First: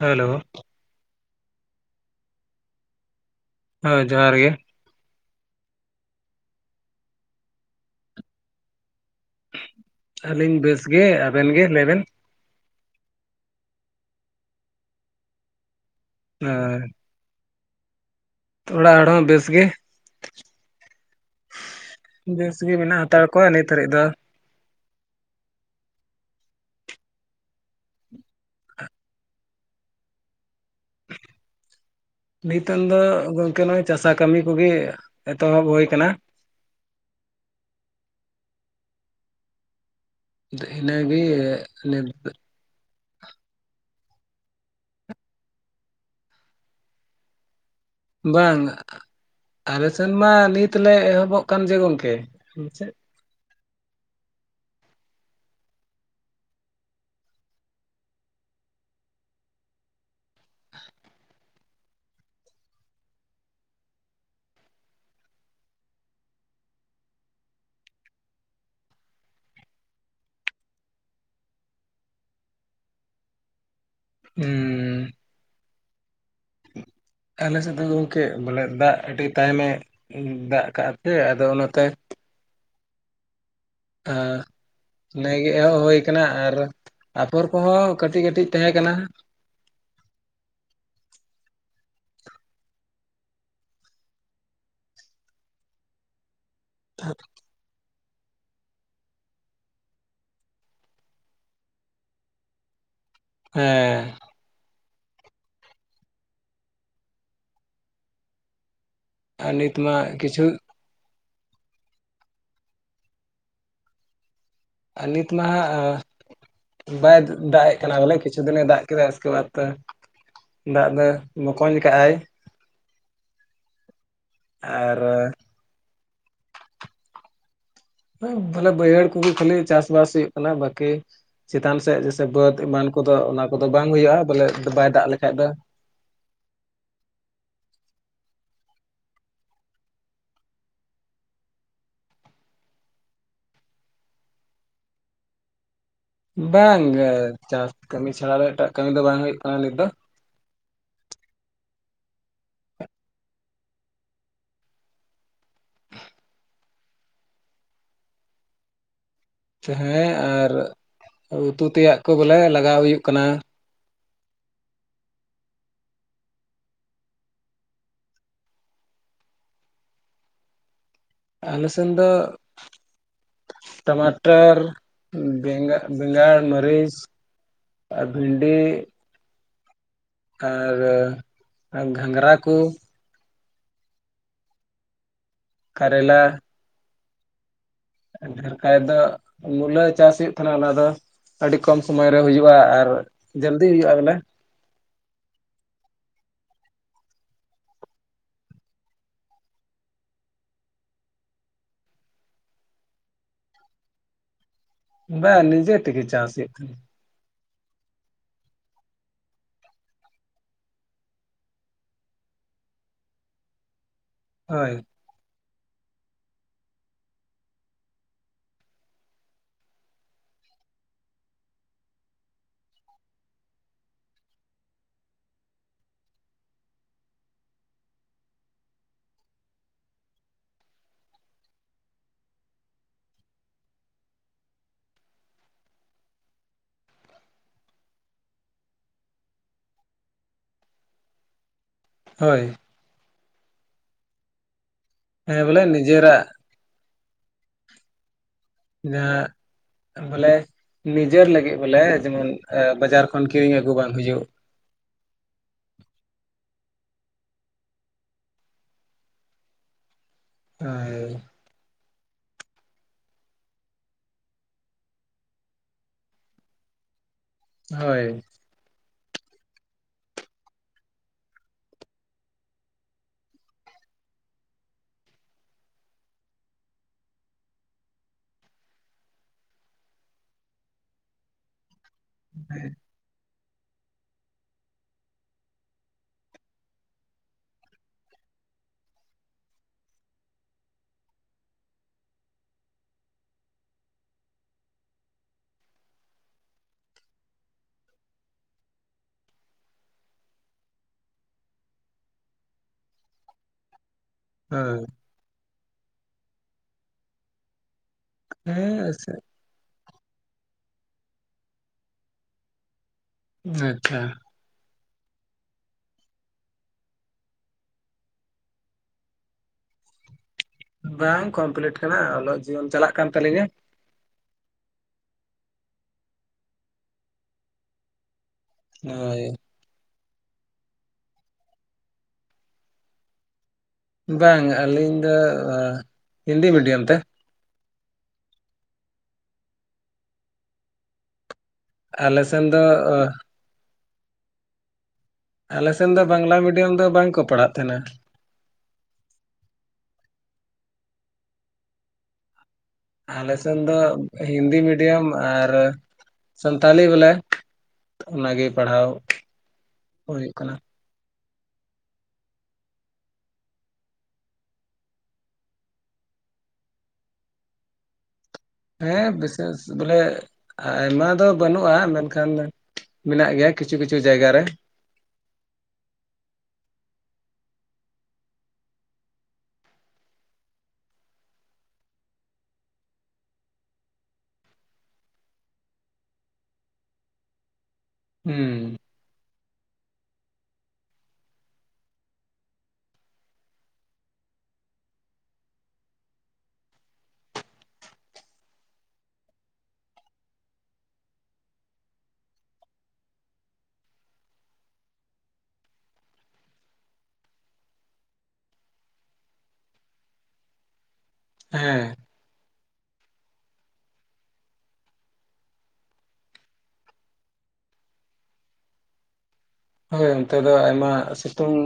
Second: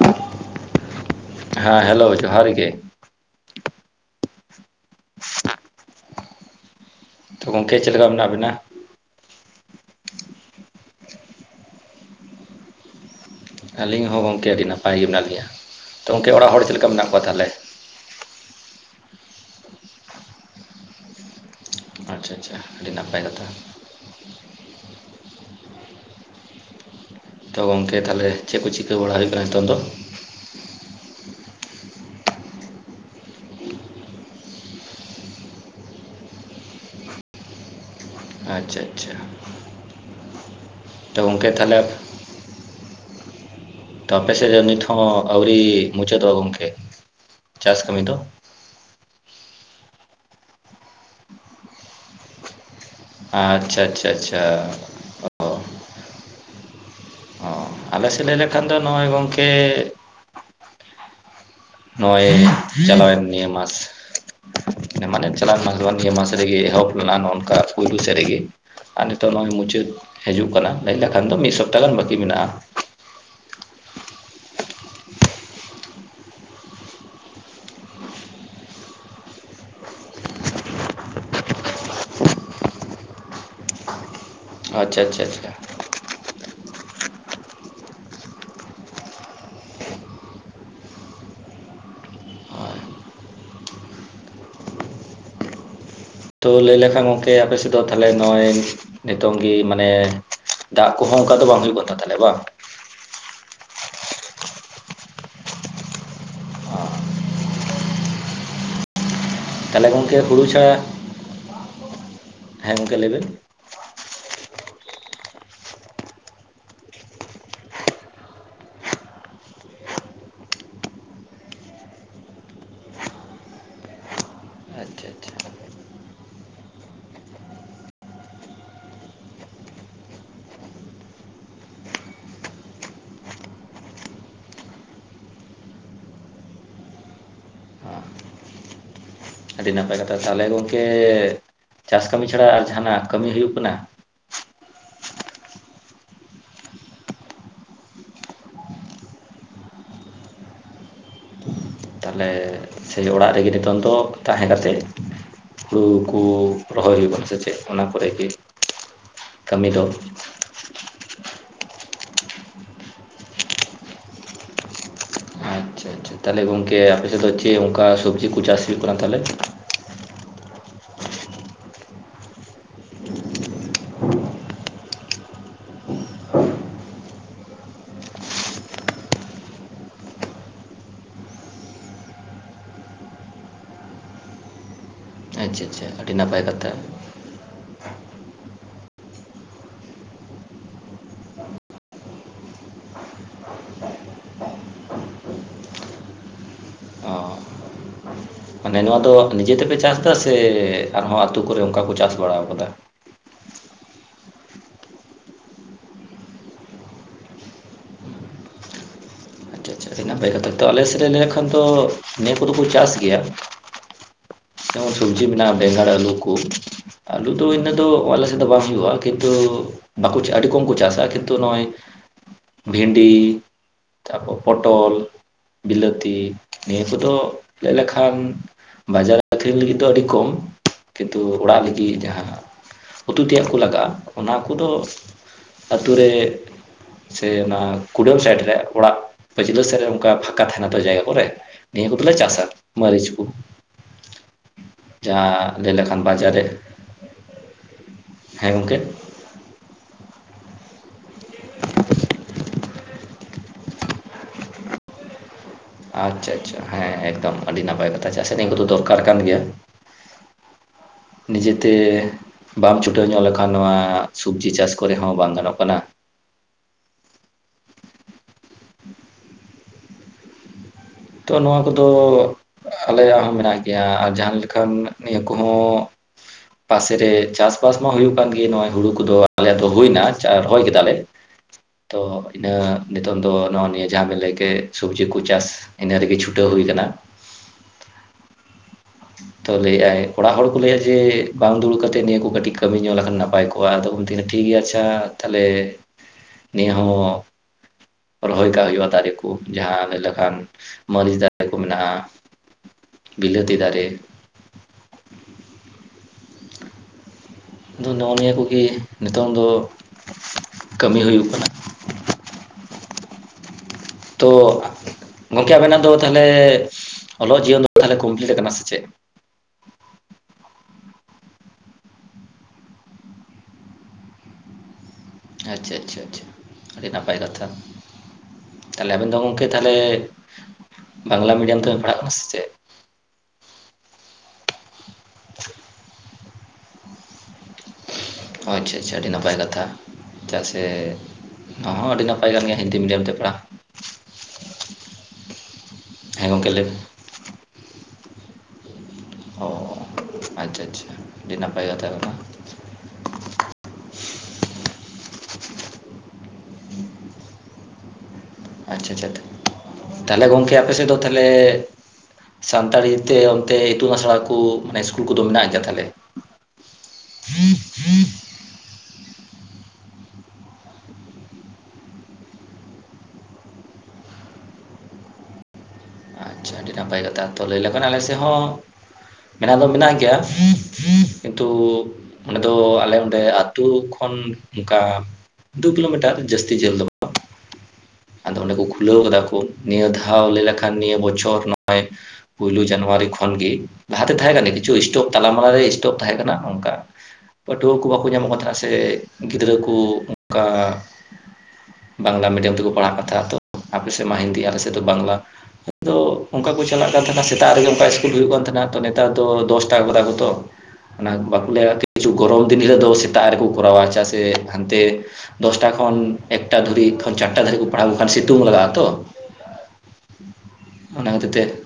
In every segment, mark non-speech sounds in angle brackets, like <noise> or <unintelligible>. Hello. ᱦᱮᱸ hello ᱡᱚᱦᱟᱨ ᱜᱮ ᱾ ᱦᱮᱸ ᱡᱚᱦᱟᱨ ᱜᱮ ᱾ ᱛᱚ ᱜᱚᱝᱠᱮ ᱪᱮᱫ ᱞᱮᱠᱟ ᱢᱮᱱᱟᱜ ᱵᱤᱱᱟ? ᱟᱹᱞᱤᱧ ᱵᱮᱥ ᱜᱮ ᱾ ᱟᱵᱮᱱ ᱜᱮ ᱞᱟᱹᱭ ᱵᱮᱱ? ᱟᱹᱞᱤᱧ ᱦᱚᱸ ᱜᱚᱝᱠᱮ ᱟᱹᱰᱤ ᱱᱟᱯᱟᱭ ᱜᱮ ᱢᱮᱱᱟᱜ ᱞᱤᱧᱟ ᱾ ᱛᱚ ᱜᱚᱢᱠᱮ ᱚᱲᱟᱜ ᱦᱚᱲ ᱪᱮᱫ ᱞᱮᱠᱟ ᱢᱮᱱᱟᱜ ᱠᱚᱣᱟ ᱛᱟᱦᱚᱞᱮ? ᱚᱲᱟᱜ ᱦᱚᱲ ᱦᱚᱸ ᱵᱮᱥ ᱜᱮ ᱟᱪᱪᱷᱟ ᱾ ᱟᱪᱪᱷᱟ ᱵᱮᱥ ᱜᱮ ᱟᱹᱰᱤ ᱢᱮᱱᱟᱜ ᱱᱟᱯᱟᱭ ᱦᱟᱛᱟᱲ ᱠᱟᱛᱷᱟ ᱠᱚᱣᱟ ᱱᱤᱛ ᱦᱟᱹᱨᱤᱡ ᱫᱚ ᱾ ᱛᱚ ᱜᱚᱝᱠᱮ ᱛᱟᱦᱞᱮ ᱪᱮᱫ ᱠᱚ ᱪᱤᱠᱟᱹ ᱵᱟᱲᱟ ᱦᱩᱭᱩᱜ ᱠᱟᱱᱟ ᱱᱤᱛᱚᱜ ᱫᱚ? ᱱᱤᱛᱚᱝ ᱫᱚ ᱜᱚᱝᱠᱮ ᱱᱚᱜ-ᱚᱭ ᱪᱟᱥᱟ ᱠᱟᱹᱢᱤ ᱠᱚᱜᱮ ᱮᱛᱚᱦᱚᱵ ᱦᱩᱭ ᱠᱟᱱᱟ ᱾ ᱟᱪᱪᱷᱟ ᱟᱪᱪᱷᱟ ᱾ ᱤᱱᱟᱹ ᱜᱮ ᱱᱤᱛ ᱛᱚ ᱟᱯᱮ ᱥᱮᱫ ᱨᱮ ᱱᱤᱛ ᱦᱚᱸ ᱟᱹᱣᱨᱤ ᱢᱩᱪᱟᱹᱫᱚᱜᱼᱟ ᱜᱚᱝᱠᱮ ᱪᱟᱥ ᱠᱟᱹᱢᱤ ᱫᱚ? ᱵᱟᱝ ᱟᱞᱮ ᱥᱮᱱ ᱢᱟ ᱱᱤᱛ ᱞᱮ ᱮᱦᱚᱵᱚᱜ ᱠᱟᱱ ᱡᱮ ᱜᱚᱝᱠᱮ ᱦᱮᱸᱪᱮᱫ ᱾ ᱟᱪᱪᱷᱟ ᱟᱪᱪᱷᱟ ᱟᱪᱪᱷᱟ ᱾ ᱚ ᱟᱞᱮ ᱥᱮᱫ ᱞᱟᱹᱭ ᱞᱮᱠᱷᱟᱱ ᱫᱚ ᱱᱚᱜᱼᱚᱭ ᱜᱚᱝᱠᱮ ᱱᱚᱜ-ᱚᱭ ᱪᱟᱞᱟᱣᱮᱱ ᱱᱤᱭᱟᱹ ᱢᱟᱥ ᱾ ᱢᱟᱱᱮ ᱪᱟᱞᱟᱣ ᱢᱟᱥ ᱫᱚ ᱵᱟᱝ ᱱᱤᱭᱟᱹ ᱢᱟᱥ ᱨᱮᱜᱮ ᱮᱦᱚᱸᱵ ᱞᱮᱱᱟ ᱱᱚ ᱱᱚᱱᱠᱟ ᱯᱩᱭᱞᱩ ᱥᱮᱜ ᱨᱮᱜᱮ ᱾ ᱟᱨ ᱱᱤᱛᱚᱜ ᱱᱚᱜᱼᱚᱭ ᱢᱩᱪᱟᱹᱫ ᱦᱤᱡᱩᱜ ᱠᱟᱱᱟ ᱞᱟᱹᱭ ᱞᱮᱠᱷᱟᱱ ᱫᱚ ᱢᱤᱫ ᱥᱚᱯᱛᱟᱦᱟ ᱜᱟᱱ ᱵᱟᱹᱠᱤ ᱢᱮᱱᱟᱜᱼᱟ ᱾ ᱦᱩᱸ ᱾ ᱟᱞᱮ ᱥᱮᱫ ᱜᱚᱢᱠᱮ ᱵᱚᱞᱮ ᱫᱟᱜ ᱟᱹᱰᱤ ᱛᱟᱭᱚᱢ ᱮ ᱫᱟᱜ ᱠᱟᱜ ᱛᱮ ᱟᱫᱚ ᱚᱱᱟ ᱛᱮ ᱟᱸ ᱟᱪᱪᱷᱟ ᱟᱪᱪᱷᱟ ᱱᱮ ᱟᱪᱪᱷᱟ ᱜᱮ ᱮᱦᱚᱵ ᱦᱳᱭ ᱠᱟᱱᱟ ᱟᱨ ᱟᱯᱷᱚᱨ ᱠᱚᱦᱚᱸ ᱠᱟᱹᱴᱤᱡ ᱠᱟᱹᱴᱤᱡ ᱛᱟᱦᱮᱸ ᱠᱟᱱᱟ ᱾ ᱛᱚ ᱞᱟᱹᱭ ᱞᱮᱠᱷᱟᱱ ᱜᱚᱝᱠᱮ ᱟᱯᱮ ᱥᱮᱫ ᱫᱚ ᱛᱟᱦᱞᱮ ᱱᱚᱜᱼᱚᱭ ᱱᱤᱛᱚᱝ ᱜᱮ ᱢᱟᱱᱮ ᱫᱟᱜ ᱠᱚᱦᱚᱸ ᱚᱱᱠᱟ ᱫᱚ ᱵᱟᱝ ᱦᱩᱭᱩᱜ ᱠᱟᱱ ᱛᱟᱦᱚᱞᱮ ᱵᱟᱝ? ᱦᱮᱸ ᱾ ᱟᱨ ᱱᱤᱛ ᱛᱟᱦᱚᱞᱮ ᱢᱟ ᱜᱚᱝᱠᱮ ᱠᱤᱪᱷᱩ ᱦᱩᱲᱩ ᱪᱷᱟ, ᱦᱮᱸ ᱜᱚᱝᱠᱮ ᱞᱟᱹᱭ ᱵᱤᱱ ᱺ <unintelligible> ᱟ ᱱᱤᱛ ᱢᱟ ᱦᱟᱸᱜ ᱵᱟᱭ ᱫᱟᱜ ᱮᱜ ᱠᱟᱱᱟ ᱵᱚᱞᱮ ᱠᱤᱪᱷᱩ ᱫᱤᱱᱮ ᱫᱟᱜ ᱠᱮᱫᱟ ᱩᱥᱠᱮ ᱵᱟᱫᱽ ᱛᱚ ᱫᱟᱜ ᱫᱚ ᱢᱚᱠᱚᱧ ᱠᱟᱜ-ᱟᱭ ᱾ ᱟᱨ ᱟᱪᱪᱷᱟ ᱟᱪᱪᱷᱟ ᱦᱚᱸ ᱵᱚᱞᱮ ᱵᱟᱹᱭᱦᱟᱹᱲ ᱠᱚᱜᱮ ᱠᱷᱟᱹᱞᱤ ᱪᱟᱥ ᱵᱟᱥ ᱦᱩᱭᱩᱜ ᱠᱟᱱᱟ ᱵᱟᱹᱠᱤ ᱪᱮᱛᱟᱱ ᱥᱮᱫ ᱡᱮᱥᱮ ᱵᱟᱹᱫ ᱮᱢᱟᱱ ᱠᱚᱫᱚ ᱚᱱᱟ ᱠᱚᱫᱚ ᱵᱟᱝ ᱦᱩᱭᱩᱜᱼᱟ ᱵᱚᱞᱮ ᱵᱟᱭ ᱫᱟᱜ ᱞᱮᱠᱷᱟᱡ ᱫᱚ ᱾ ᱟᱹᱰᱤ ᱱᱟᱯᱟᱭ ᱠᱟᱛᱷᱟ, ᱛᱟᱦᱚᱞᱮ ᱜᱚᱝᱠᱮ ᱪᱟᱥ ᱠᱟᱹᱢᱤ ᱪᱷᱟᱲᱟ ᱟᱨ ᱡᱟᱦᱟᱱᱟᱜ ᱠᱟᱹᱢᱤ ᱦᱩᱭᱩᱜ ᱠᱟᱱᱟ? ᱵᱟᱝ ᱜᱮ ᱪᱟᱥ ᱠᱟᱹᱢᱤ ᱪᱷᱟᱲᱟ ᱫᱚ ᱮᱴᱟᱜ ᱠᱟᱹᱢᱤ ᱫᱚ ᱵᱟᱝ ᱦᱩᱭᱩᱜ ᱠᱟᱱᱟ ᱱᱤᱛ ᱫᱚ ᱾ ᱛᱟᱦᱚᱞᱮ ᱥᱮ ᱚᱲᱟᱜ ᱨᱮᱜᱮ ᱱᱤᱛᱚᱝ ᱫᱚ ᱛᱟᱦᱮᱸ ᱠᱟ ᱠᱟᱛᱮᱫ ᱦᱩᱲᱩ ᱠᱚ ᱨᱚᱦᱚᱭ ᱦᱩᱭᱩᱜ ᱠᱟᱱᱟ ᱥᱮᱪᱮᱫ ᱚᱱᱟ ᱠᱚᱨᱮ ᱜᱮ? ᱠᱟᱹᱢᱤ ᱫᱚ ᱦᱮᱸ ᱟᱨ ᱩᱛᱩ ᱛᱮᱭᱟᱜ ᱠᱚ ᱵᱚᱞᱮ ᱞᱟᱜᱟᱣ ᱦᱩᱭᱩᱜ ᱠᱟᱱᱟ ᱾ ᱟᱪᱪᱷᱟ ᱛᱟᱦᱚᱞᱮ ᱜᱚᱝᱠᱮ ᱟᱯᱮ ᱥᱮᱫ ᱫᱚ ᱪᱮᱫ ᱚᱱᱠᱟ ᱥᱚᱵᱽᱡᱤ ᱠᱚ ᱪᱟᱥ ᱦᱩᱭᱩᱜ ᱠᱟᱱᱟ ᱛᱟᱦᱚᱞᱮ? ᱟᱞᱮ ᱥᱮᱱ ᱫᱚ ᱴᱟᱢᱟᱴᱚᱨ, ᱵᱮᱸᱜᱟ ᱵᱮᱸᱜᱟᱲ, ᱢᱟᱹᱨᱤᱪ ᱟᱨ ᱵᱷᱤᱱᱰᱤ ᱟᱨ ᱜᱷᱟᱸᱜᱨᱟ ᱠᱚ ᱾ ᱟᱪᱪᱷᱟ ᱟᱪᱪᱷᱟ ᱟᱹᱰᱤ ᱠᱟᱨᱮᱞᱟ ᱱᱟᱯᱟᱭ ᱠᱟᱛᱷᱟ ᱾ ᱟᱨᱠᱷᱟᱭ ᱫᱚ ᱢᱩᱞᱟᱹ ᱪᱟᱥ ᱦᱩᱭᱩᱜ ᱛᱟᱦᱮᱱᱟ ᱚᱱᱟ ᱫᱚ ᱾ ᱟᱹᱰᱤ ᱠᱚᱢ ᱥᱚᱢᱚᱭ ᱨᱮ ᱦᱩᱭᱩᱜᱼᱟ ᱟᱨ ᱡᱚᱞᱫᱤ ᱦᱩᱭᱩᱜᱼᱟ ᱵᱚᱞᱮ ᱚ ᱢᱟᱱᱮ ᱱᱚᱣᱟ ᱫᱚ ᱱᱤᱡᱮ ᱛᱮᱯᱮ ᱪᱟᱥ ᱫᱟ ᱥᱮ ᱟᱨᱦᱚᱸ ᱟᱛᱳ ᱠᱚᱨᱮ ᱚᱱᱠᱟ ᱠᱚ ᱪᱟᱥ ᱵᱟᱲᱟᱣ ᱠᱟᱫᱟ ᱵ ᱚᱚᱱᱤᱡᱮ ᱛᱮᱜᱮ ᱪᱟᱥ ᱦᱩᱭᱩᱜ ᱠᱟᱱᱟ ᱟᱪᱪᱷᱟ ᱛᱚ ᱱᱟᱯᱟᱭ ᱠᱟᱛᱷᱟ ᱛᱚ ᱟᱞᱮ ᱥᱮᱫ ᱨᱮ ᱞᱟ. ᱭ ᱞᱮᱱᱠᱷᱟᱱ ᱛᱚ ᱱᱚᱣᱟ ᱠᱟᱫᱚ ᱠᱚ ᱪᱟᱥ ᱜᱮᱭᱟ ᱦᱳᱭ ᱡᱮᱢᱚᱱ ᱥᱚᱵᱽᱡᱤ ᱢᱮᱱᱟᱜᱼᱟ ᱵᱮᱸᱜᱟᱲ ᱟᱹᱞᱩ ᱠᱚ ᱟᱞᱩ ᱫᱚ ᱤᱱᱟᱹ ᱫᱚ ᱟᱞ ᱥᱮ ᱫᱚ ᱵᱟᱝ ᱦᱩᱭᱩᱜᱼᱟ ᱠᱤᱱᱛᱩ ᱵᱟᱠᱚ ᱪᱟ ᱟᱹᱰᱤ ᱠᱚᱢ ᱠᱚ ᱪᱟᱥᱟ ᱠᱤᱱᱛᱩ ᱱᱚᱜᱼᱚᱭ ᱵᱷᱮᱱᱰᱤ ᱛᱟᱯᱚᱨ ᱯᱚᱴᱚᱞ ᱵᱤᱞᱟᱹᱛᱤ ᱱᱤᱭᱟᱹ ᱠᱚᱫᱚ ᱞᱮ ᱞᱮᱠᱷᱟᱱ ᱵᱟᱡᱟᱨ ᱟ. ᱠᱷᱤᱨᱤᱧ ᱞᱟᱹᱜᱤᱫ ᱫᱚ ᱟᱹᱰᱤ ᱠᱚᱢ ᱠᱤᱱᱛᱩ ᱚᱲᱟᱜ ᱞᱟᱹᱜᱤᱫ ᱡᱟᱦᱟᱸ ᱩᱛᱩ ᱛᱮᱭᱟᱜ ᱠᱚ ᱞᱟᱜᱟᱜᱼᱟ ᱚᱱᱟ ᱠᱚᱫᱚ ᱟᱛᱳ ᱨᱮ ᱥᱮ ᱚᱱᱟ ᱠᱩᱰᱟᱹᱢ ᱥᱟᱭᱤᱰ ᱨᱮ ᱚᱲᱟᱜ ᱯᱟᱹᱪᱞᱟᱹ ᱥᱮᱫ ᱨᱮ ᱚᱱᱠᱟ ᱯᱷᱟᱸᱠᱟ ᱛᱟᱦᱮᱱᱟ ᱛᱚ ᱡᱟᱭᱜᱟ ᱠᱚᱨᱮ ᱱᱤᱭᱟᱹ ᱠᱚᱫᱚᱞᱮ ᱪᱟᱥᱟ ᱦᱳᱭ ᱢᱟᱹᱨᱤᱪ ᱠᱚ ᱦᱮᱸ ᱵᱚᱞᱮ ᱡᱟᱦᱟᱸ ᱞᱟᱹᱭ ᱞᱮᱠᱷᱟᱱ ᱱᱤᱡᱮᱨᱟᱜ ᱵᱟᱡᱟᱨ ᱨᱮ ᱦᱮᱸ ᱜᱚᱝᱠᱮ ᱤᱧᱟᱜ ᱛᱟᱦᱚᱞᱮ ᱱᱤᱡᱮᱨ ᱞᱟᱹᱜᱤᱫ ᱵᱚᱞᱮ ᱡᱮᱢᱚᱱ ᱵᱟᱡᱟᱨ ᱠᱷᱚᱱ ᱠᱤᱨᱤᱧ ᱟᱹᱜᱩ ᱵᱟᱝ ᱦᱩᱭᱩᱜ ᱟᱪᱪᱷᱟ ᱟᱪᱪᱷᱟ ᱦᱮᱸ ᱮᱠᱫᱚᱢ ᱟᱹᱰᱤ ᱱᱟᱯᱟᱭ ᱠᱟᱛᱷᱟ ᱪᱮᱫᱟᱜ ᱥᱮ ᱱᱤᱭᱟᱹ ᱠᱚᱫᱚ ᱫᱚᱨᱠᱟᱨ ᱠᱟᱱ ᱜᱮᱭᱟ ᱦᱳᱭ ᱱᱤᱡᱮᱛᱮ ᱵᱟᱢ ᱪᱷᱩᱴᱟᱹᱣ ᱧᱚᱜ ᱞᱮᱠᱷᱟᱱ ᱱᱚᱣᱟ ᱥᱚᱵᱽᱡᱤ ᱪᱟᱥ ᱠᱚᱨᱮ ᱦᱚᱸ ᱵᱟᱝ ᱜᱟᱱᱚᱜ ᱠᱟᱱᱟ ᱦᱳᱭ ᱛᱚ ᱱᱚᱣᱟ ᱠᱚᱫᱚ ᱟᱞᱮᱭᱟᱜ ᱦᱚᱸ ᱢᱮᱱᱟᱜ ᱜᱮᱭᱟ ᱟᱨ ᱡᱟᱦᱟᱸ ᱞᱮᱠᱟᱱ ᱱᱤᱭᱟᱹ ᱠᱚᱦᱚᱸ ᱯᱟᱥᱮᱨᱮ ᱪᱟᱥᱵᱟᱥ ᱢᱟ ᱦᱩᱭᱩᱜ ᱠᱟᱱ ᱜᱮ ᱱᱚᱜ ᱦᱩᱲᱩ ᱠᱚᱫᱚ ᱟᱞᱮ ᱫᱚ ᱦᱩᱭ ᱱᱟ ᱨᱚᱦᱚᱭ ᱠᱮᱫᱟᱞᱮ ᱛᱚ ᱤᱱᱟᱹ ᱱᱤᱛᱚᱜ ᱫᱚ ᱱᱚᱜᱼᱚ ᱱᱤᱭᱟᱹ ᱡᱟᱦᱟᱸ ᱵᱤᱱ ᱞᱟᱹᱭ ᱠᱮᱫ ᱥᱚᱵᱡᱤ ᱠᱚ ᱪᱟᱥ ᱤᱱᱟᱹ ᱨᱮᱜᱮ ᱪᱷᱩᱴᱟᱹᱣ ᱦᱩᱭᱠᱟᱱᱟ ᱛᱚ ᱞᱟᱹᱭᱮᱫ ᱟᱭ ᱚᱲᱟᱜ ᱦᱚᱲ ᱠᱚ ᱞᱟᱹᱭᱟ ᱡᱮ ᱵᱟᱝ ᱫᱩᱲᱩᱵ ᱠᱟᱛᱮᱜ ᱱᱤᱭᱟᱹ ᱠᱚ ᱠᱟᱹᱴᱤᱡ ᱠᱟᱹᱢᱤ ᱧᱚᱜ ᱞᱮᱠᱷᱟᱱ ᱱᱟᱯᱟᱭ ᱠᱚᱜ ᱠᱚᱣᱟ ᱟᱫᱚ ᱠᱚ ᱴᱷᱤᱠ ᱜᱮᱭᱟ ᱟᱪᱪᱷᱟ ᱛᱟᱦᱞᱮ ᱱᱤᱭᱟᱹ ᱦᱚᱸ ᱨᱚᱦᱚᱭ ᱠᱟᱜ ᱦᱩᱭᱩᱜᱼᱟ ᱫᱟᱨᱮ ᱠᱚ ᱡᱟᱦᱟᱸ ᱞᱟᱹᱭ ᱞᱮᱠᱷᱟᱱ ᱢᱟᱹᱨᱤᱪ ᱫᱟᱨᱮ ᱠᱚ ᱢᱮᱱᱟᱜᱼᱟ ᱵᱤᱞᱟ. ᱛᱤ ᱫᱟᱨᱮ ᱦᱚᱭ ᱟᱫᱚ ᱱᱚᱜᱼᱚ ᱱᱤᱭᱟᱹ ᱠᱚᱜᱮ ᱦᱮᱸ ᱱᱤᱛᱚᱝ ᱫᱚ ᱠᱟᱹᱢᱤ ᱦᱩᱭᱩᱜ ᱠᱟᱱᱟ ᱟᱪᱪᱷᱟ ᱛᱚ ᱜᱚᱝᱠᱮ ᱟᱵᱮᱱᱟᱜ ᱫᱚ ᱛᱟᱦᱚᱞᱮ ᱚᱞᱚᱜ ᱡᱤᱭᱚᱱ ᱫᱚ ᱛᱟᱦᱚᱞᱮ ᱠᱚᱢᱯᱞᱤᱴ ᱠᱟᱱᱟ ᱥᱮ ᱪᱮᱫ ᱵᱟᱝ ᱠᱚᱢᱯᱞᱤᱴ ᱠᱟᱱᱟ ᱚᱞᱚᱜ ᱡᱤᱭᱚᱱ ᱪᱟᱞᱟᱜ ᱠᱟᱱ ᱛᱟᱹᱞᱤᱧᱟ ᱟᱪᱪᱷᱟ ᱟᱪᱪᱷᱟ ᱟᱹᱰᱤ ᱱᱟᱯᱟᱭ ᱠᱟᱛᱷᱟ ᱛᱟᱦᱞᱮ ᱟᱵᱮᱱ ᱫᱚ ᱦᱳᱭ ᱜᱚᱝᱠᱮ ᱛᱟᱦᱞᱮ ᱵᱟᱝᱞᱟ ᱢᱤᱰᱤᱭᱟᱢ ᱛᱮᱵᱮᱱ ᱯᱟᱲᱦᱟᱜ ᱠᱟᱱᱟ ᱥᱮ ᱪᱮᱫ ᱵᱟᱝ ᱟᱹᱞᱤᱧ ᱫᱚ ᱦᱤᱱᱫᱤ ᱢᱤᱰᱤᱭᱟᱢ ᱛᱮ ᱚ ᱟᱪᱪᱷᱟ ᱟᱪᱪᱷᱟ ᱟᱹᱰᱤ ᱱᱟᱯᱟᱭ ᱠᱟᱛᱷᱟ ᱪᱮᱫᱟᱜ ᱥᱮ ᱱᱚᱣᱟ ᱦᱚᱸ ᱟᱹᱰᱤ ᱟᱞᱮ ᱱᱟᱯᱟᱭ ᱠᱟᱱ ᱥᱮᱱ ᱫᱚ ᱜᱮᱭᱟ ᱦᱤᱱᱫᱤ ᱢᱤᱰᱤᱭᱟᱢ ᱛᱮ ᱯᱟᱲᱦᱟᱜ ᱟᱞᱮᱥᱮᱱ ᱫᱚ ᱦᱮᱸ ᱵᱟᱝᱞᱟ ᱜᱚᱝᱠᱮ ᱞᱟᱹᱭ ᱢᱤᱰᱤᱭᱟᱢ ᱵᱮᱱ ᱫᱚ ᱵᱟᱝᱠᱚ ᱯᱟᱲᱦᱟᱜ ᱛᱟᱦᱮᱱᱟ ᱚ ᱟᱪᱪᱷᱟ ᱟᱪᱪᱷᱟ ᱟᱹᱰᱤ ᱱᱟᱯᱟᱭ ᱠᱟᱛᱷᱟ ᱠᱟᱱᱟ ᱟᱞᱮ ᱥᱮᱱ ᱫᱚ ᱦᱤᱱᱫᱤ ᱢᱤᱰᱤᱭᱟᱢ ᱟᱨ ᱥᱟᱱᱛᱟᱞᱤ ᱵᱚᱞᱮ ᱚᱱᱟᱜᱮ ᱯᱟᱲᱦᱟᱣ ᱟᱪᱪᱷᱟ ᱟᱪᱪᱷᱟ ᱛᱟᱦᱞᱮ ᱦᱩᱭᱩᱜ ᱜᱚᱢᱠᱮ ᱠᱟᱱᱟ ᱟᱯᱮ ᱥᱮᱫ ᱫᱚ ᱛᱟᱦᱞᱮ ᱥᱟᱱᱛᱟᱲᱤ ᱛᱮ ᱚᱱᱛᱮ ᱤᱛᱩᱱ ᱟᱥᱲᱟ ᱠᱚ ᱤᱥᱠᱩᱞ ᱠᱚᱫᱚ ᱢᱮᱱᱟᱜ ᱜᱮᱭᱟ ᱛᱟᱦᱞᱮ <inaudible> ᱦᱮᱸ ᱵᱤᱥᱮᱥ ᱵᱚᱞᱮ ᱟᱭᱢᱟ ᱫᱚ ᱵᱟᱹᱱᱩᱜᱼᱟ ᱢᱮᱱᱠᱷᱟᱱ ᱢᱮᱱᱟᱜ ᱜᱮᱭᱟ ᱠᱤᱪᱷᱩ ᱠᱤᱪᱷᱩ ᱡᱟᱭᱜᱟ ᱨᱮ ᱟᱪᱪᱷᱟ ᱟᱹᱰᱤ ᱱᱟᱯᱟᱭ ᱠᱟᱛᱷᱟ ᱛᱚ ᱞᱟᱹᱭ ᱞᱮᱠᱷᱟᱱ ᱟᱞᱮᱥᱮᱜ ᱦᱚᱸ ᱢᱮᱱᱟᱜ ᱫᱚ ᱢᱮᱱᱟᱜ ᱜᱮᱭᱟ ᱠᱤᱱᱛᱩ ᱚᱸᱰᱮ ᱫᱚ ᱟᱞᱮ ᱚᱸᱰᱮ ᱟᱹᱛᱩ ᱠᱷᱚᱱ ᱚᱱᱠᱟ ᱫᱩ ᱠᱤᱞᱳᱢᱤᱴᱟᱨ ᱡᱟᱹᱥᱛᱤ ᱡᱷᱟᱹᱞ ᱫᱚ ᱵᱟᱝ ᱟᱫᱚ ᱚᱸᱰᱮ ᱠᱚ ᱦᱩᱸ ᱠᱷᱩᱞᱟᱹᱣ ᱠᱟᱫᱟ ᱠᱚ ᱱᱤᱭᱟᱹ ᱫᱷᱟᱣ ᱞᱮ ᱞᱮᱠᱷᱟᱱ ᱱᱤᱭᱟᱹ ᱵᱚᱪᱷᱚᱨ ᱱᱚᱜ-ᱚᱭ ᱯᱳᱭᱞᱳ ᱡᱟᱱᱩᱣᱟᱨᱤ ᱠᱷᱚᱱᱜᱮ ᱞᱟᱦᱟ ᱛᱮ ᱛᱟᱦᱮᱸ ᱠᱟᱱᱟ ᱠᱤᱪᱷᱩ ᱥᱴᱚᱯ ᱛᱟᱞᱟ ᱢᱟᱞᱟ ᱨᱮ ᱥᱴᱚᱯ ᱛᱟᱦᱮᱸ ᱠᱟᱱᱟ ᱚᱝᱠᱟ ᱯᱟᱹᱴᱷᱩᱣᱟᱹ ᱠᱚ ᱵᱟᱠᱚ ᱧᱟᱢᱚᱜ ᱠᱟᱱ ᱛᱟᱦᱮᱸ ᱱᱟᱥᱮ ᱜᱤᱫᱽᱨᱟᱹ ᱠᱩ ᱚᱝᱠᱟ ᱵᱟᱝᱞᱟ ᱢᱤᱰᱤᱭᱟᱢ ᱛᱮᱠᱚ ᱯᱟᱲᱦᱟᱜ ᱠᱟᱛᱷᱟ ᱛᱚ ᱟᱯᱮ ᱥᱮᱜ ᱢᱟ ᱦᱤᱱᱫᱤ ᱟᱞᱮ ᱥᱮᱫ ᱫᱚ ᱵᱟᱝᱞᱟ ᱟᱫᱚ ᱚᱝᱠᱟ ᱠᱚ ᱪᱟᱞᱟᱜ ᱠᱟᱱ ᱛᱟᱦᱮᱱᱟ ᱥᱮᱛᱟᱜ ᱨᱮᱜᱮ ᱚᱝᱠᱟ ᱤᱥᱠᱩᱞ ᱦᱩᱭᱩᱜ ᱠᱟᱱ ᱛᱟᱦᱮᱱᱟ ᱛᱚ ᱱᱮᱛᱟᱨ ᱫᱚ ᱫᱚᱥᱴᱟ ᱜᱚᱫᱟ ᱠᱚᱛᱚ ᱚᱱᱟ ᱵᱟᱠᱚ ᱞᱟᱹᱭᱟ ᱦᱮᱸ ᱠᱤᱪᱷᱩ ᱜᱚᱨᱚᱵᱚᱢ ᱫᱤᱱ ᱦᱤᱞᱳᱜ ᱫᱚ ᱥᱮᱛᱟᱜ ᱨᱮᱠᱚ ᱠᱚᱨᱟᱣᱟ ᱪᱟᱜ ᱥᱮ ᱦᱟᱱᱛᱮ ᱫᱚᱥᱴᱟ ᱠᱷᱚᱱ ᱮᱠᱴᱟ ᱫᱷᱟᱨᱤᱜ ᱠᱷᱚᱱ ᱪᱟᱴᱴᱟ ᱫᱷᱟᱨᱤᱜ ᱠᱚ ᱯᱟᱲᱟᱣ ᱠᱚᱠᱷᱟᱱ ᱥᱤᱛᱩᱝ ᱞᱟᱜᱟᱜ ᱟᱛᱚ ᱦᱳᱭ ᱚᱱᱛᱮ ᱫᱚ ᱟᱭᱢᱟ ᱥᱤᱛᱩᱝ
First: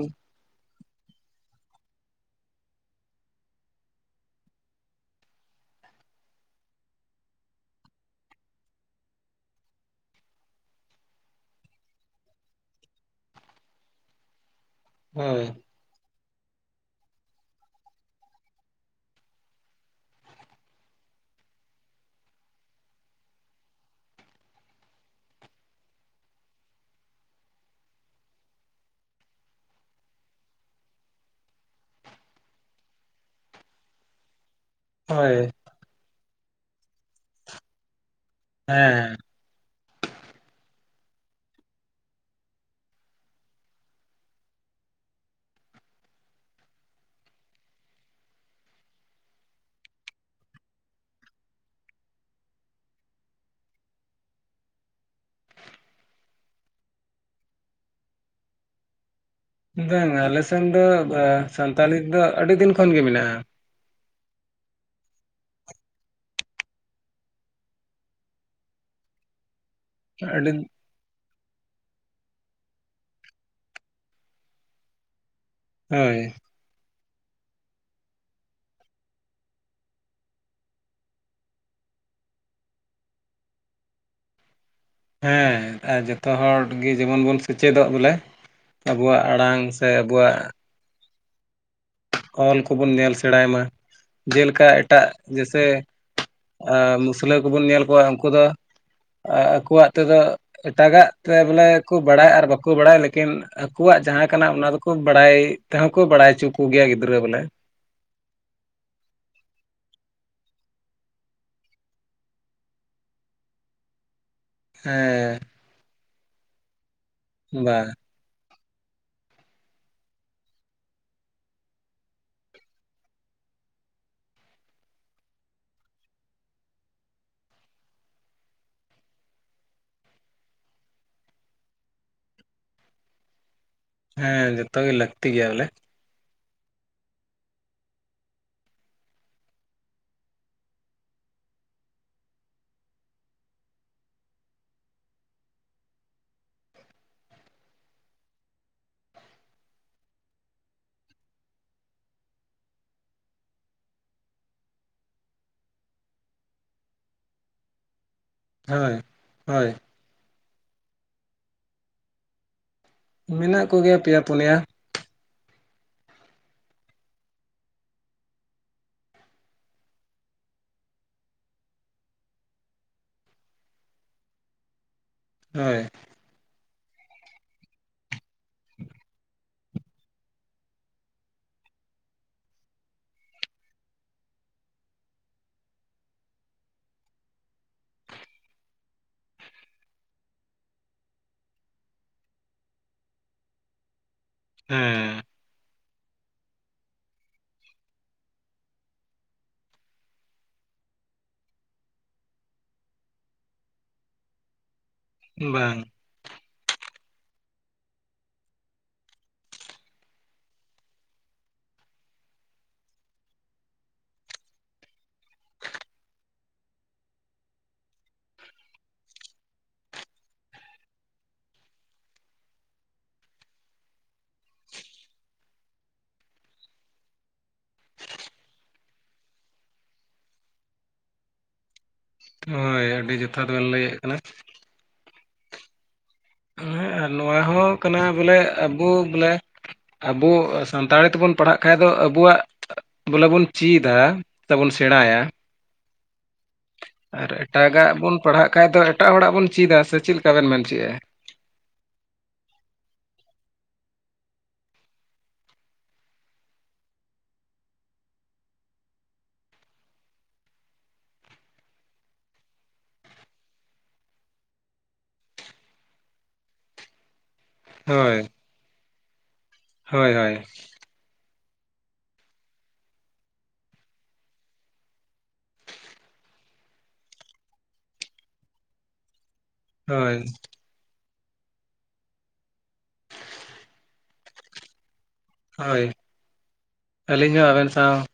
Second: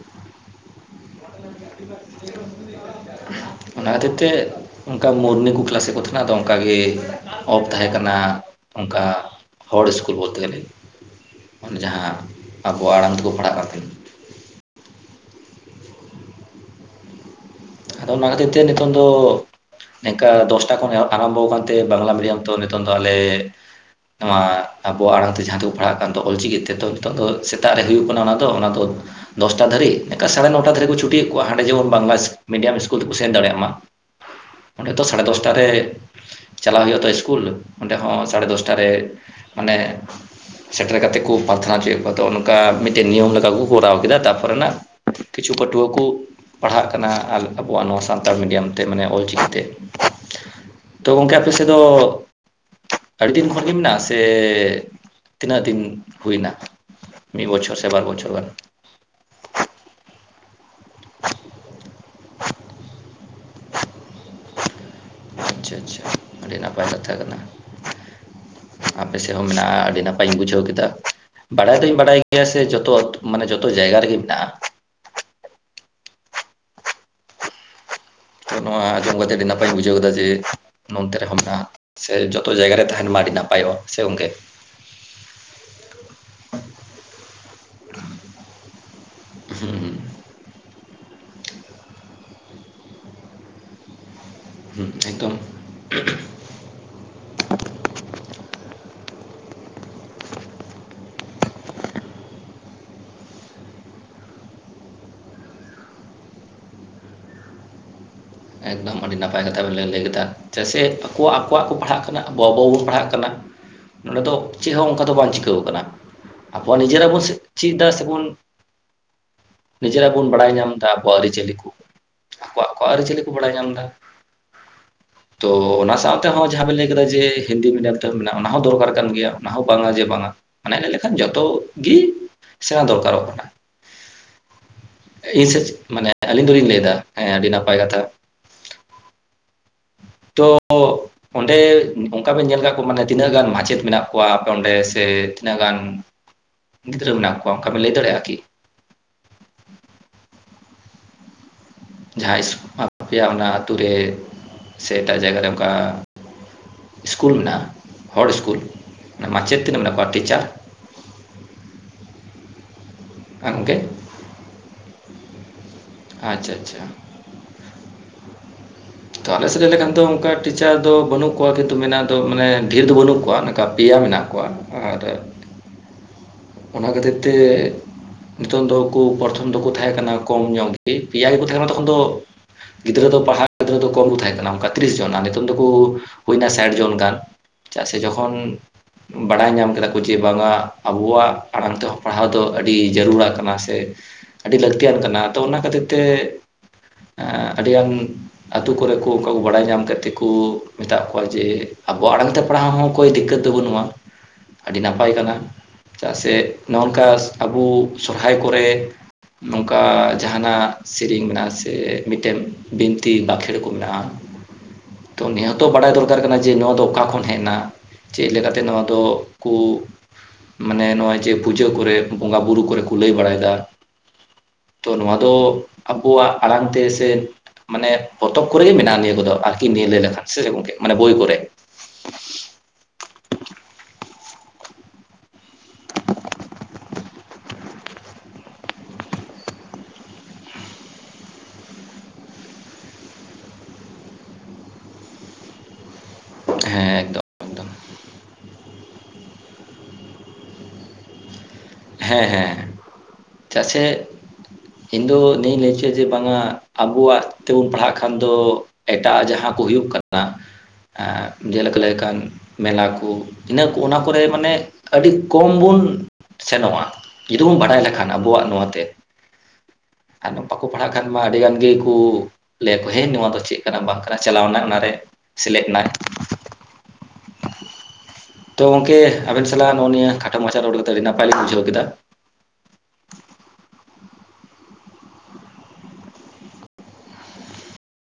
ᱚᱱᱟ ᱠᱷᱟᱹᱛᱤᱨ ᱛᱮ ᱚᱝᱠᱟ ᱢᱚᱨᱱᱤᱝ ᱠᱚ ᱠᱞᱟᱥᱮᱜ ᱠᱚ ᱛᱟᱦᱮᱸᱱᱟ ᱟᱫᱚ ᱚᱝᱠᱟᱜᱮ ᱚᱯᱷ ᱛᱟᱦᱮᱸ ᱠᱟᱱᱟ ᱚᱝᱠᱟ ᱦᱚᱲ ᱤᱥᱠᱩᱞ ᱵᱚᱞᱛᱮ ᱜᱮᱞᱮ ᱚᱱᱮ ᱡᱟᱦᱟᱸ ᱟᱵᱚᱣᱟᱜ ᱟᱲᱟᱝ ᱛᱮᱠᱚ ᱯᱟᱲᱦᱟᱜ ᱠᱟᱱ ᱛᱟᱦᱮᱱ ᱦᱳᱭ ᱟᱫᱚ ᱚᱱᱟ ᱠᱷᱟᱹᱛᱤᱨ ᱛᱮ ᱱᱤᱛᱳᱝ ᱫᱚ ᱱᱤᱝᱠᱟ ᱫᱚᱥᱴᱟ ᱠᱷᱚᱱ ᱮᱦᱚᱵ ᱟᱨᱟᱢᱵᱚ ᱠᱟᱱ ᱛᱮ ᱵᱟᱝᱞᱟ ᱢᱤᱰᱤᱭᱟᱢ ᱛᱚ ᱱᱤᱛᱚᱝ ᱫᱚ ᱟᱞᱮ ᱱᱚᱣᱟ ᱟᱵᱚᱣᱟᱜ ᱟᱲᱟᱝ ᱛᱮ ᱡᱟᱦᱟᱸ ᱛᱮᱠᱚ ᱯᱟᱲᱦᱟᱜ ᱠᱟᱱ ᱫᱚ ᱚᱞ ᱪᱤᱠᱤ ᱛᱮ ᱛᱚ ᱱᱤᱛᱚᱜ ᱫᱚ ᱥᱮᱛᱟᱜ ᱨᱮ ᱦᱩᱭᱩᱜ ᱠᱟᱱᱟ ᱚᱱᱟ ᱫᱚ ᱚᱱᱟ ᱫᱚ ᱫᱚᱥᱴᱟ ᱫᱷᱟᱹᱨᱤᱜ <unintelligible> ᱥᱟᱲᱮ ᱱᱚᱴᱟ ᱫᱷᱟᱹᱨᱤᱡ ᱠᱚ ᱪᱷᱩᱴᱤᱭᱮᱜ ᱠᱚᱣᱟ ᱦᱟᱸᱰᱮ ᱡᱮᱢᱚᱱ ᱵᱟᱝᱞᱟ ᱢᱤᱰᱤᱭᱟᱢ ᱤᱥᱠᱩᱞ ᱛᱮᱠᱚ ᱥᱮᱱ ᱫᱟᱲᱮᱭᱟᱜ ᱢᱟ ᱚᱸᱰᱮ ᱛᱚ ᱥᱟᱲᱮ ᱦᱳᱭ ᱫᱚᱥᱴᱟ ᱨᱮ ᱪᱟᱞᱟᱣ ᱦᱳᱭᱳᱜ ᱟᱛᱚ ᱤᱥᱠᱩᱞ ᱚᱸᱰᱮ ᱦᱚᱸ ᱥᱟᱲᱮ ᱫᱚᱥᱴᱟ ᱨᱮ ᱦᱮᱸ ᱢᱟᱱᱮ ᱥᱮᱴᱮᱨ ᱠᱟᱛᱮᱜ ᱠᱚ ᱯᱟᱨᱛᱷᱟᱱᱟ ᱦᱚᱪᱚᱭᱮᱜ ᱠᱚᱣᱟ ᱛᱚ ᱚᱱᱠᱟ ᱢᱤᱫᱴᱮᱱ ᱱᱤᱭᱚᱢ ᱞᱮᱠᱟ ᱠᱚ ᱠᱚᱨᱟᱣ ᱠᱮᱫᱟ ᱛᱟ ᱯᱚᱨᱮᱱᱟᱜ ᱠᱤᱪᱷᱩ ᱯᱟᱹᱴᱷᱩᱣᱟᱹ ᱠᱚ ᱯᱟᱲᱦᱟᱜ ᱠᱟᱱᱟ ᱟᱵᱚᱣᱟᱜ ᱱᱚᱣᱟ ᱥᱟᱱᱛᱟᱲ ᱢᱤᱰᱤᱭᱟᱢ ᱛᱮ ᱢᱟᱱᱮ ᱚᱞ ᱪᱤᱠᱤ ᱛᱮ ᱛᱚ ᱜᱚᱝᱠᱮ ᱟᱯᱮ ᱥᱮᱜ ᱫᱚ ᱟᱹᱰᱤ ᱫᱤᱱ ᱠᱷᱚᱱ ᱜᱮ ᱢᱮᱱᱟᱜᱼᱟ ᱥᱮ ᱛᱤᱱᱟᱹᱜ ᱫᱤᱱ ᱦᱩᱭ ᱱᱟ ᱢᱤᱫ ᱵᱚᱪᱷᱚᱨ ᱥᱮ ᱵᱟᱨ ᱵᱚᱪᱷᱚᱨ ᱜᱟᱱ ᱵᱟᱝ ᱟᱞᱮ ᱥᱮᱱ ᱫᱚ ᱥᱟᱱᱛᱟᱞᱤ ᱛᱮᱫᱚ ᱟᱹᱰᱤ ᱫᱤᱱ ᱠᱷᱚᱱ ᱜᱮ ᱢᱮᱱᱟᱜᱼᱟ ᱟᱪᱪᱷᱟ ᱟᱪᱪᱷᱟ ᱟᱹᱰᱤ ᱱᱟᱯᱟᱭ ᱠᱟᱛᱷᱟ ᱠᱟᱱᱟ ᱟᱯᱮ ᱥᱮᱜ ᱦᱚᱸ ᱢᱮᱱᱟᱜᱼᱟ ᱟᱹᱰᱤ ᱱᱟᱯᱟᱭᱤᱧ ᱵᱩᱡᱷᱟᱹᱣ ᱠᱮᱫᱟ ᱵᱟᱰᱟᱭ ᱫᱩᱧ ᱵᱟᱰᱟᱭ ᱜᱮᱭᱟ ᱥᱮ ᱡᱚᱛᱚ ᱢᱟᱱᱮ ᱡᱚᱛᱚ ᱡᱟᱭᱜᱟ ᱨᱮᱜᱮ ᱢᱮᱱᱟᱜᱼᱟ ᱦᱳᱭ ᱛᱚ ᱱᱚᱣᱟ ᱟᱸᱡᱚᱢ ᱠᱟᱛᱮ ᱟᱹᱰᱤ ᱱᱟᱯᱟᱭᱤᱧ ᱵᱩᱡᱷᱟᱹᱣ ᱠᱮᱫᱟ ᱡᱮ ᱱᱚᱱᱛᱮ ᱨᱮᱦᱚᱸ ᱢᱮᱱᱟᱜᱼᱟ ᱥᱮ ᱡᱚᱛᱚ ᱡᱟᱭᱜᱟ ᱨᱮ ᱛᱟᱦᱮᱸᱱ ᱢᱟ ᱟᱹᱰᱤ ᱱᱟᱯᱟᱭᱚᱜᱼᱟ ᱥᱮ ᱜᱚᱝᱠᱮ ᱦᱮᱸ ᱟᱨ ᱡᱚᱛᱚ ᱦᱚᱲ ᱜᱮ ᱡᱮᱢᱚᱱ ᱵᱚᱱ ᱥᱮᱪᱮᱫᱚᱜ ᱵᱚᱞᱮ ᱟᱵᱚᱣᱟᱜ ᱟᱲᱟᱝ ᱥᱮ ᱟᱵᱚᱣᱟᱜ ᱚᱞ ᱠᱚᱵᱩᱱ ᱧᱮᱞ ᱥᱮᱬᱟᱭ ᱢᱟ ᱡᱮᱞᱮᱠᱟ ᱦᱩᱸ ᱮᱴᱟᱜ ᱮᱠᱫᱚᱢ ᱡᱮᱭᱥᱮ ᱮᱸ ᱢᱩᱥᱞᱟᱹ ᱠᱚᱵᱚᱱ ᱧᱮᱞ ᱠᱚᱣᱟ ᱩᱱᱠᱩᱫᱚ ᱟᱠᱚᱣᱟᱜ ᱛᱮᱫᱚ ᱮᱴᱟᱜᱟᱜ ᱛᱮ ᱵᱚᱞᱮ ᱠᱚ ᱵᱟᱲᱟᱭ ᱟᱨ ᱵᱟᱠᱚ ᱵᱟᱲᱟᱭ ᱞᱮᱠᱤᱱ ᱟᱠᱚᱣᱟᱜ ᱡᱟᱦᱟᱸ ᱠᱟᱱᱟ ᱚᱱᱟ ᱫᱚᱠᱚ ᱵᱟᱲᱟᱭ ᱛᱮᱦᱚᱸ ᱠᱚ ᱵᱟᱲᱟᱭ ᱦᱚᱪᱚ ᱠᱩ ᱜᱮᱭᱟ ᱜᱤᱫᱽᱨᱟᱹ ᱵᱚᱞᱮ ᱮᱠᱫᱚᱢ ᱟᱹᱰᱤ ᱱᱟᱯᱟᱭ ᱠᱟᱛᱷᱟ ᱵᱮᱱ ᱞᱟᱹᱭ ᱠᱮᱫᱟ ᱪᱮᱥᱮ ᱟᱠᱚᱣᱟᱜ ᱟᱠᱚᱣᱟᱜ ᱠᱚ ᱯᱟᱲᱦᱟᱜ ᱠᱟᱱᱟ ᱟᱵᱚ ᱟᱵᱚᱣᱟᱜ ᱵᱚᱱ ᱯᱟᱲᱦᱟᱜ ᱠᱟᱱᱟ ᱱᱚᱸᱰᱮ ᱫᱚ ᱪᱮᱫ ᱦᱚᱸ ᱚᱱᱠᱟ ᱫᱚ ᱵᱟᱝ ᱦᱮᱸ ᱪᱤᱠᱟᱹᱣ ᱠᱟᱱᱟ, ᱟᱵᱚᱣᱟᱜ ᱱᱤᱡᱮᱨᱟᱜ ᱵᱚᱱ ᱪᱤᱫ ᱵᱟ ᱤᱫᱟ ᱥᱮ ᱵᱚᱱᱼᱼ ᱱᱤᱡᱮᱨᱟᱜ ᱵᱩᱱ ᱵᱟᱲᱟᱭ ᱧᱟᱢ ᱮᱫᱟ ᱟᱵᱚᱣᱟᱜ ᱟᱹᱨᱤᱪᱟᱹᱞᱤ ᱠᱚ, ᱟᱠᱚᱣᱟᱜ ᱟᱠᱚᱣᱟᱜ ᱟᱹᱨᱤᱪᱟᱹᱞᱤᱼᱼ ᱠᱚ ᱵᱟᱲᱟᱭ ᱧᱟᱢ ᱫᱟ ᱾ ᱛᱚ ᱚᱱᱟ ᱥᱟᱶᱛᱮ ᱦᱚᱸ ᱡᱟᱦᱟᱸ ᱵᱮᱱ ᱞᱟᱹᱭ ᱠᱮᱫᱟ ᱡᱮ ᱦᱤᱱᱫᱤ ᱢᱤᱰᱤᱭᱟᱢ ᱛᱮᱦᱚᱸ ᱢᱮᱱᱟᱜᱼᱟ ᱚᱱᱟ ᱦᱚᱸ ᱫᱚᱨᱠᱟᱨ ᱠᱟᱱ ᱜᱮᱭᱟ ᱚᱱᱟ ᱦᱚᱸ ᱵᱟᱝᱟ ᱡᱮ ᱵᱟᱝᱟ ᱾ ᱢᱟᱱᱮ ᱞᱟᱹᱭ ᱞᱮᱠᱷᱟᱱ ᱡᱚᱛᱚ ᱜᱤ ᱥᱮᱬᱟ ᱫᱚᱨᱠᱟᱨᱚᱜ ᱠᱟᱱᱟ ᱾ ᱦᱮᱸ ᱡᱚᱛᱚ ᱜᱮ ᱞᱟᱹᱠᱛᱤ ᱤᱧ ᱜᱮᱭᱟ ᱵᱚᱞᱮ ᱥᱮᱫ, ᱢᱟᱱᱮ ᱟᱹᱞᱤᱧ ᱫᱚᱞᱤᱧ ᱞᱟᱹᱭᱫᱟ ᱦᱮᱸ ᱟᱹᱰᱤ ᱱᱟᱯᱟᱭ ᱠᱟᱛᱷᱟ ᱾ ᱛᱚᱻ ᱚᱜᱼᱼ ᱚᱸᱰᱮ ᱚᱱᱠᱟ ᱵᱮᱱ ᱧᱮᱞ ᱟᱠᱟᱫ ᱠᱚᱣᱟ ᱢᱟᱱᱮ ᱛᱤᱱᱟᱹᱜ ᱜᱟᱱ ᱢᱟᱪᱮᱫ ᱢᱮᱱᱟᱜ ᱠᱚᱣᱟ ᱟᱯᱮ ᱚᱸᱰᱮ ᱥᱮ ᱛᱤᱱᱟᱹᱜ ᱜᱟᱱᱼᱼ ᱜᱤᱫᱽᱨᱟᱹ ᱢᱮᱱᱟᱜ ᱠᱚᱣᱟ ᱚᱱᱠᱟ ᱵᱤᱱ ᱞᱟᱹᱭ ᱫᱟᱲᱮᱭᱟᱜᱼᱟ ᱠᱤ? ᱡᱟᱦᱟᱸᱭᱥ ᱮᱢᱟ ᱯᱮᱭᱟ ᱚᱱᱟ ᱟᱹᱛᱩ ᱨᱮ ᱥᱮ ᱮᱴᱟᱜ ᱡᱟᱭᱜᱟ ᱨᱮ ᱚᱱᱠᱟᱼᱼ ᱤᱥᱠᱩᱞ ᱢᱮᱱᱟᱜᱼᱟ ᱦᱚᱲ ᱤᱥᱠᱩᱞ, ᱦᱳᱭ ᱢᱟᱪᱮᱫ ᱦᱳᱭ ᱛᱤᱱᱟᱹᱜ ᱢᱮᱱᱟᱜ ᱠᱚᱣᱟ ᱴᱤᱪᱟᱨ? ᱢᱮᱱᱟᱜ ᱜᱚᱢᱠᱮ ᱠᱚᱜᱮᱭᱟ ᱯᱮᱭᱟ ᱯᱚᱱᱭᱟ ᱾ ᱟᱪᱪᱷᱟ ᱟᱪᱪᱷᱟ ᱾ ᱛᱚ ᱟᱞᱮ ᱥᱮᱫ ᱞᱟᱹᱭ ᱞᱮᱠᱷᱟᱱ ᱫᱚ ᱚᱱᱠᱟ ᱴᱤᱪᱟᱨ ᱫᱚ ᱵᱟᱹᱱᱩᱜ ᱠᱚᱣᱟ ᱠᱤᱱᱛᱩ ᱢᱮᱱᱟᱜ ᱫᱚ ᱢᱟᱱᱮ ᱰᱷᱮᱨ ᱫᱚ ᱵᱟᱹᱱᱩᱜ ᱠᱚᱣᱟ ᱱᱚᱝᱠᱟ ᱯᱮᱭᱟ ᱢᱮᱱᱟᱜ ᱠᱚᱣᱟ ᱾ ᱟᱨᱼᱼ ᱦᱚᱭ ᱾ ᱚᱱᱟ ᱠᱷᱟᱹᱛᱤᱨ ᱛᱮ ᱱᱤᱛᱚᱜ ᱫᱚ ᱠᱩ ᱯᱟᱼᱼ ᱩᱱ ᱫᱚᱠᱚ ᱛᱟᱦᱮᱸ ᱠᱟᱱᱟ ᱠᱚᱢ ᱧᱚᱜ ᱜᱮ ᱯᱮᱭᱟ ᱜᱮᱠᱚ ᱛᱟᱦᱮᱸ ᱠᱟᱱᱟ ᱛᱚᱠᱷᱚᱱ ᱫᱚᱼᱼ ᱜᱤᱫᱽᱨᱟᱹ ᱫᱚ ᱯᱟᱲᱦᱟᱣ ᱜᱤᱫᱽᱨᱟᱹ ᱫᱚ ᱠᱚᱢ ᱠᱚ ᱛᱟᱦᱮᱸ ᱠᱟᱱᱟ ᱚᱱᱠᱟ ᱛᱤᱨᱤᱥ ᱡᱚᱱ ᱜᱟᱱ, ᱱᱤᱛᱚᱝ ᱫᱚᱠᱚ ᱦᱩᱭᱱᱟ ᱥᱟᱴ ᱡᱚᱱ ᱜᱟᱱ ᱾ ᱪᱮᱫᱟᱜ ᱥᱮ ᱡᱚᱠᱷᱚᱱ ᱵᱟᱰᱟᱭ ᱧᱟᱢ ᱠᱮᱫᱟ ᱠᱚ ᱡᱮ ᱵᱟᱝᱟ ᱟᱵᱚᱣᱟᱜᱼᱼ ᱟᱲᱟᱝ ᱛᱮᱦᱚᱸ ᱯᱟᱲᱦᱟᱣ ᱫᱚ ᱟᱹᱰᱤ ᱡᱟᱹᱨᱩᱲᱟᱜ ᱠᱟᱱᱟ ᱥᱮ, ᱟᱹᱰᱤ ᱞᱟᱹᱠᱛᱤᱭᱟᱱ ᱠᱟᱱᱟ ᱦᱮᱸ ᱾ ᱛᱚ ᱚᱱᱟ ᱠᱷᱟᱹᱛᱤᱨ ᱛᱮ ᱟᱹᱰᱤᱜᱟᱱᱼᱼ ᱟᱛᱩ ᱠᱚᱨᱮ ᱠᱚ ᱚᱱᱠᱟ ᱠᱚ ᱵᱟᱰᱟᱭ ᱧᱟᱢ ᱠᱮᱫ ᱛᱮᱠᱚ ᱢᱮᱛᱟᱜ ᱠᱚᱣᱟ ᱡᱮ ᱟᱵᱚᱣᱟᱜ ᱟᱲᱟᱝ ᱛᱮᱼᱼ ᱯᱟᱲᱦᱟᱣ ᱦᱚᱸ ᱠᱚᱭ ᱫᱤᱠᱠᱟᱹᱛ ᱫᱚ ᱵᱟᱹᱱᱩᱜᱼᱟ ᱟᱹᱰᱤ ᱱᱟᱯᱟᱭ ᱠᱟᱱᱟ ᱾ ᱵᱟᱝ ᱪᱮᱫᱟᱜ ᱥᱮ ᱱᱚᱜᱼᱚ ᱱᱚᱝᱠᱟ ᱟᱵᱚ ᱥᱚᱨᱦᱟᱭ ᱠᱚᱨᱮᱼᱼ ᱱᱚᱝᱠᱟ ᱡᱟᱦᱟᱸ ᱱᱟᱜ ᱥᱤᱨᱮᱧ ᱢᱮᱱᱟᱜᱼᱟ ᱥᱮ ᱢᱤᱫᱴᱮᱱ ᱵᱤᱱᱛᱤ ᱵᱟᱸᱠᱷᱮᱬ ᱠᱚ ᱢᱮᱱᱟᱜᱼᱟ ᱾ <unintelligible> ᱛᱚ ᱩᱱᱤ ᱦᱚᱸᱛᱚ ᱵᱟᱰᱟᱭ ᱫᱚᱨᱠᱟᱨ ᱠᱟᱱᱟ ᱡᱮ ᱱᱚᱣᱟ ᱫᱚ ᱚᱠᱟ ᱠᱷᱚᱱ ᱦᱮᱡ ᱮᱱᱟ ᱪᱮᱫ ᱞᱮᱠᱟᱛᱮ ᱱᱚᱣᱟᱫᱚ ᱠᱩᱼᱼ ᱢᱟᱱᱮ ᱱᱚᱜᱼᱚᱭ ᱡᱮ ᱯᱩᱡᱟᱹ ᱠᱚᱨᱮ, ᱵᱚᱸᱜᱟ ᱵᱩᱨᱩ ᱠᱚᱨᱮ ᱠᱚ ᱞᱟᱹᱭ ᱵᱟᱲᱟᱭ ᱮᱫᱟᱼᱼ ᱛᱚ ᱱᱚᱣᱟ ᱫᱚ ᱟᱵᱚᱣᱟᱜ ᱟᱲᱟᱝ ᱛᱮ ᱥᱮᱼᱼ ᱢᱟᱱᱮ ᱯᱚᱛᱚᱵ ᱠᱚᱨᱮ ᱜᱮ ᱢᱮᱱᱟᱜᱼᱟ ᱱᱤᱭᱟᱹ ᱠᱚᱫᱚ ᱟᱨᱠᱤ ᱱᱤᱭᱟᱹ ᱞᱟᱹᱭ ᱞᱮᱠᱷᱟᱱ ᱥᱮ ᱜᱚᱢᱠᱮ ᱢᱟᱱᱮ ᱵᱳᱭ ᱠᱚᱨᱮ ᱾ ᱦᱳᱭ ᱟᱹᱰᱤ ᱡᱚᱛᱷᱟᱛ ᱵᱮᱱ ᱞᱟᱹᱭᱮᱫ ᱠᱟᱱᱟ ᱾ ᱦᱮᱸ ᱟᱨ ᱱᱚᱣᱟ ᱦᱚᱸ ᱠᱟᱱᱟ ᱵᱚᱞᱮ ᱟᱵᱚ ᱵᱚᱞᱮᱼᱼ ᱟᱵᱚ ᱥᱟᱱᱛᱟᱲᱤ ᱛᱮᱵᱚᱱ ᱯᱟᱲᱦᱟᱜ ᱠᱷᱟᱡ ᱫᱚ ᱟᱵᱚᱣᱟᱜᱼᱼ ᱵᱚᱞᱮ ᱵᱚᱱ ᱪᱮᱫᱟ ᱥᱮ ᱵᱚᱱ ᱥᱮᱬᱟᱭᱟ ᱾ ᱦᱮᱸ ᱾ ᱟᱨ ᱮᱴᱟᱜᱟᱜ ᱵᱚᱱ ᱯᱟᱲᱦᱟᱜ ᱠᱷᱟᱱ ᱫᱚ ᱮᱴᱟᱜ ᱦᱚᱲᱟᱜ ᱵᱚᱱ ᱪᱤᱫᱟ ᱥᱮ ᱪᱮᱫ ᱞᱮᱠᱟ ᱵᱤᱱ ᱢᱮᱱᱚᱪᱚ ᱮᱫᱟ? ᱦᱮᱸᱼᱦᱮᱸ ᱪᱟᱜ ᱥᱮᱼᱼ ᱤᱧ ᱫᱚ ᱱᱤᱭᱟᱹᱧ ᱞᱟᱹᱭᱪᱚ ᱡᱮ ᱵᱟᱝᱟ ᱟᱵᱩᱣᱟᱜ ᱛᱮᱵᱚᱱ ᱯᱟᱲᱦᱟᱜ ᱠᱷᱟᱱ ᱫᱚᱼᱼ ᱮᱴᱟᱜ ᱟᱜ ᱡᱟᱦᱟᱸ ᱠᱚ ᱦᱩᱭᱩᱜ ᱠᱟᱱᱟ, ᱡᱮᱞᱮᱠᱟ ᱞᱟᱹᱭ ᱞᱮᱠᱟᱱᱼᱼ ᱢᱮᱞᱟ ᱠᱩ ᱤᱱᱟᱹᱜ ᱩᱱᱟ ᱠᱚᱨᱮ ᱢᱟᱱᱮ ᱟᱹᱰᱤ ᱠᱚᱢ ᱵᱩᱱᱼᱼ ᱥᱮᱱᱚᱜᱼᱟ ᱡᱩᱫᱤ ᱵᱩ ᱵᱟᱰᱟᱭ ᱞᱮᱠᱷᱟᱱ ᱦᱳᱭ ᱟᱵᱚᱣᱟᱜ ᱱᱚᱣᱟ ᱛᱮ ᱦᱳᱭ ᱾ ᱟᱨ ᱦᱳᱭ ᱵᱟᱠᱚᱼᱼ ᱯᱟᱲᱦᱟᱜ ᱠᱷᱟᱱ ᱢᱟ ᱟᱹᱰᱤ ᱜᱟᱱ ᱜᱤᱠᱩ ᱞᱟᱹᱭᱟ ᱠᱚ ᱦᱮᱭ ᱱᱚᱣᱟ ᱫᱚ ᱪᱮᱫ ᱠᱟᱱᱟ ᱵᱟᱝ ᱠᱟᱱᱟ ᱪᱟᱞᱟᱣᱱᱟ ᱚᱱᱟ ᱨᱮᱼᱼ ᱥᱮᱞᱮᱜ ᱮᱱᱟᱭ ᱾ ᱛᱚ ᱜᱚᱝᱠᱮᱼᱼ ᱟᱵᱤᱱ ᱥᱟᱞᱟᱜ ᱱᱚᱜᱼᱚ ᱱᱤᱭᱟᱹ ᱦᱳᱭ ᱠᱷᱟᱴᱚ ᱢᱟᱪᱷᱟ ᱨᱚᱲ ᱠᱟᱛᱮ ᱟᱹᱰᱤ ᱱᱟᱯᱟᱭ ᱞᱤᱝ ᱵᱩᱡᱷᱟᱹᱣ ᱠᱮᱫᱟ ᱾ ᱦᱳᱭ ᱟᱹᱞᱤᱧ ᱦᱚᱸ ᱟᱵᱮᱱ ᱥᱟᱶ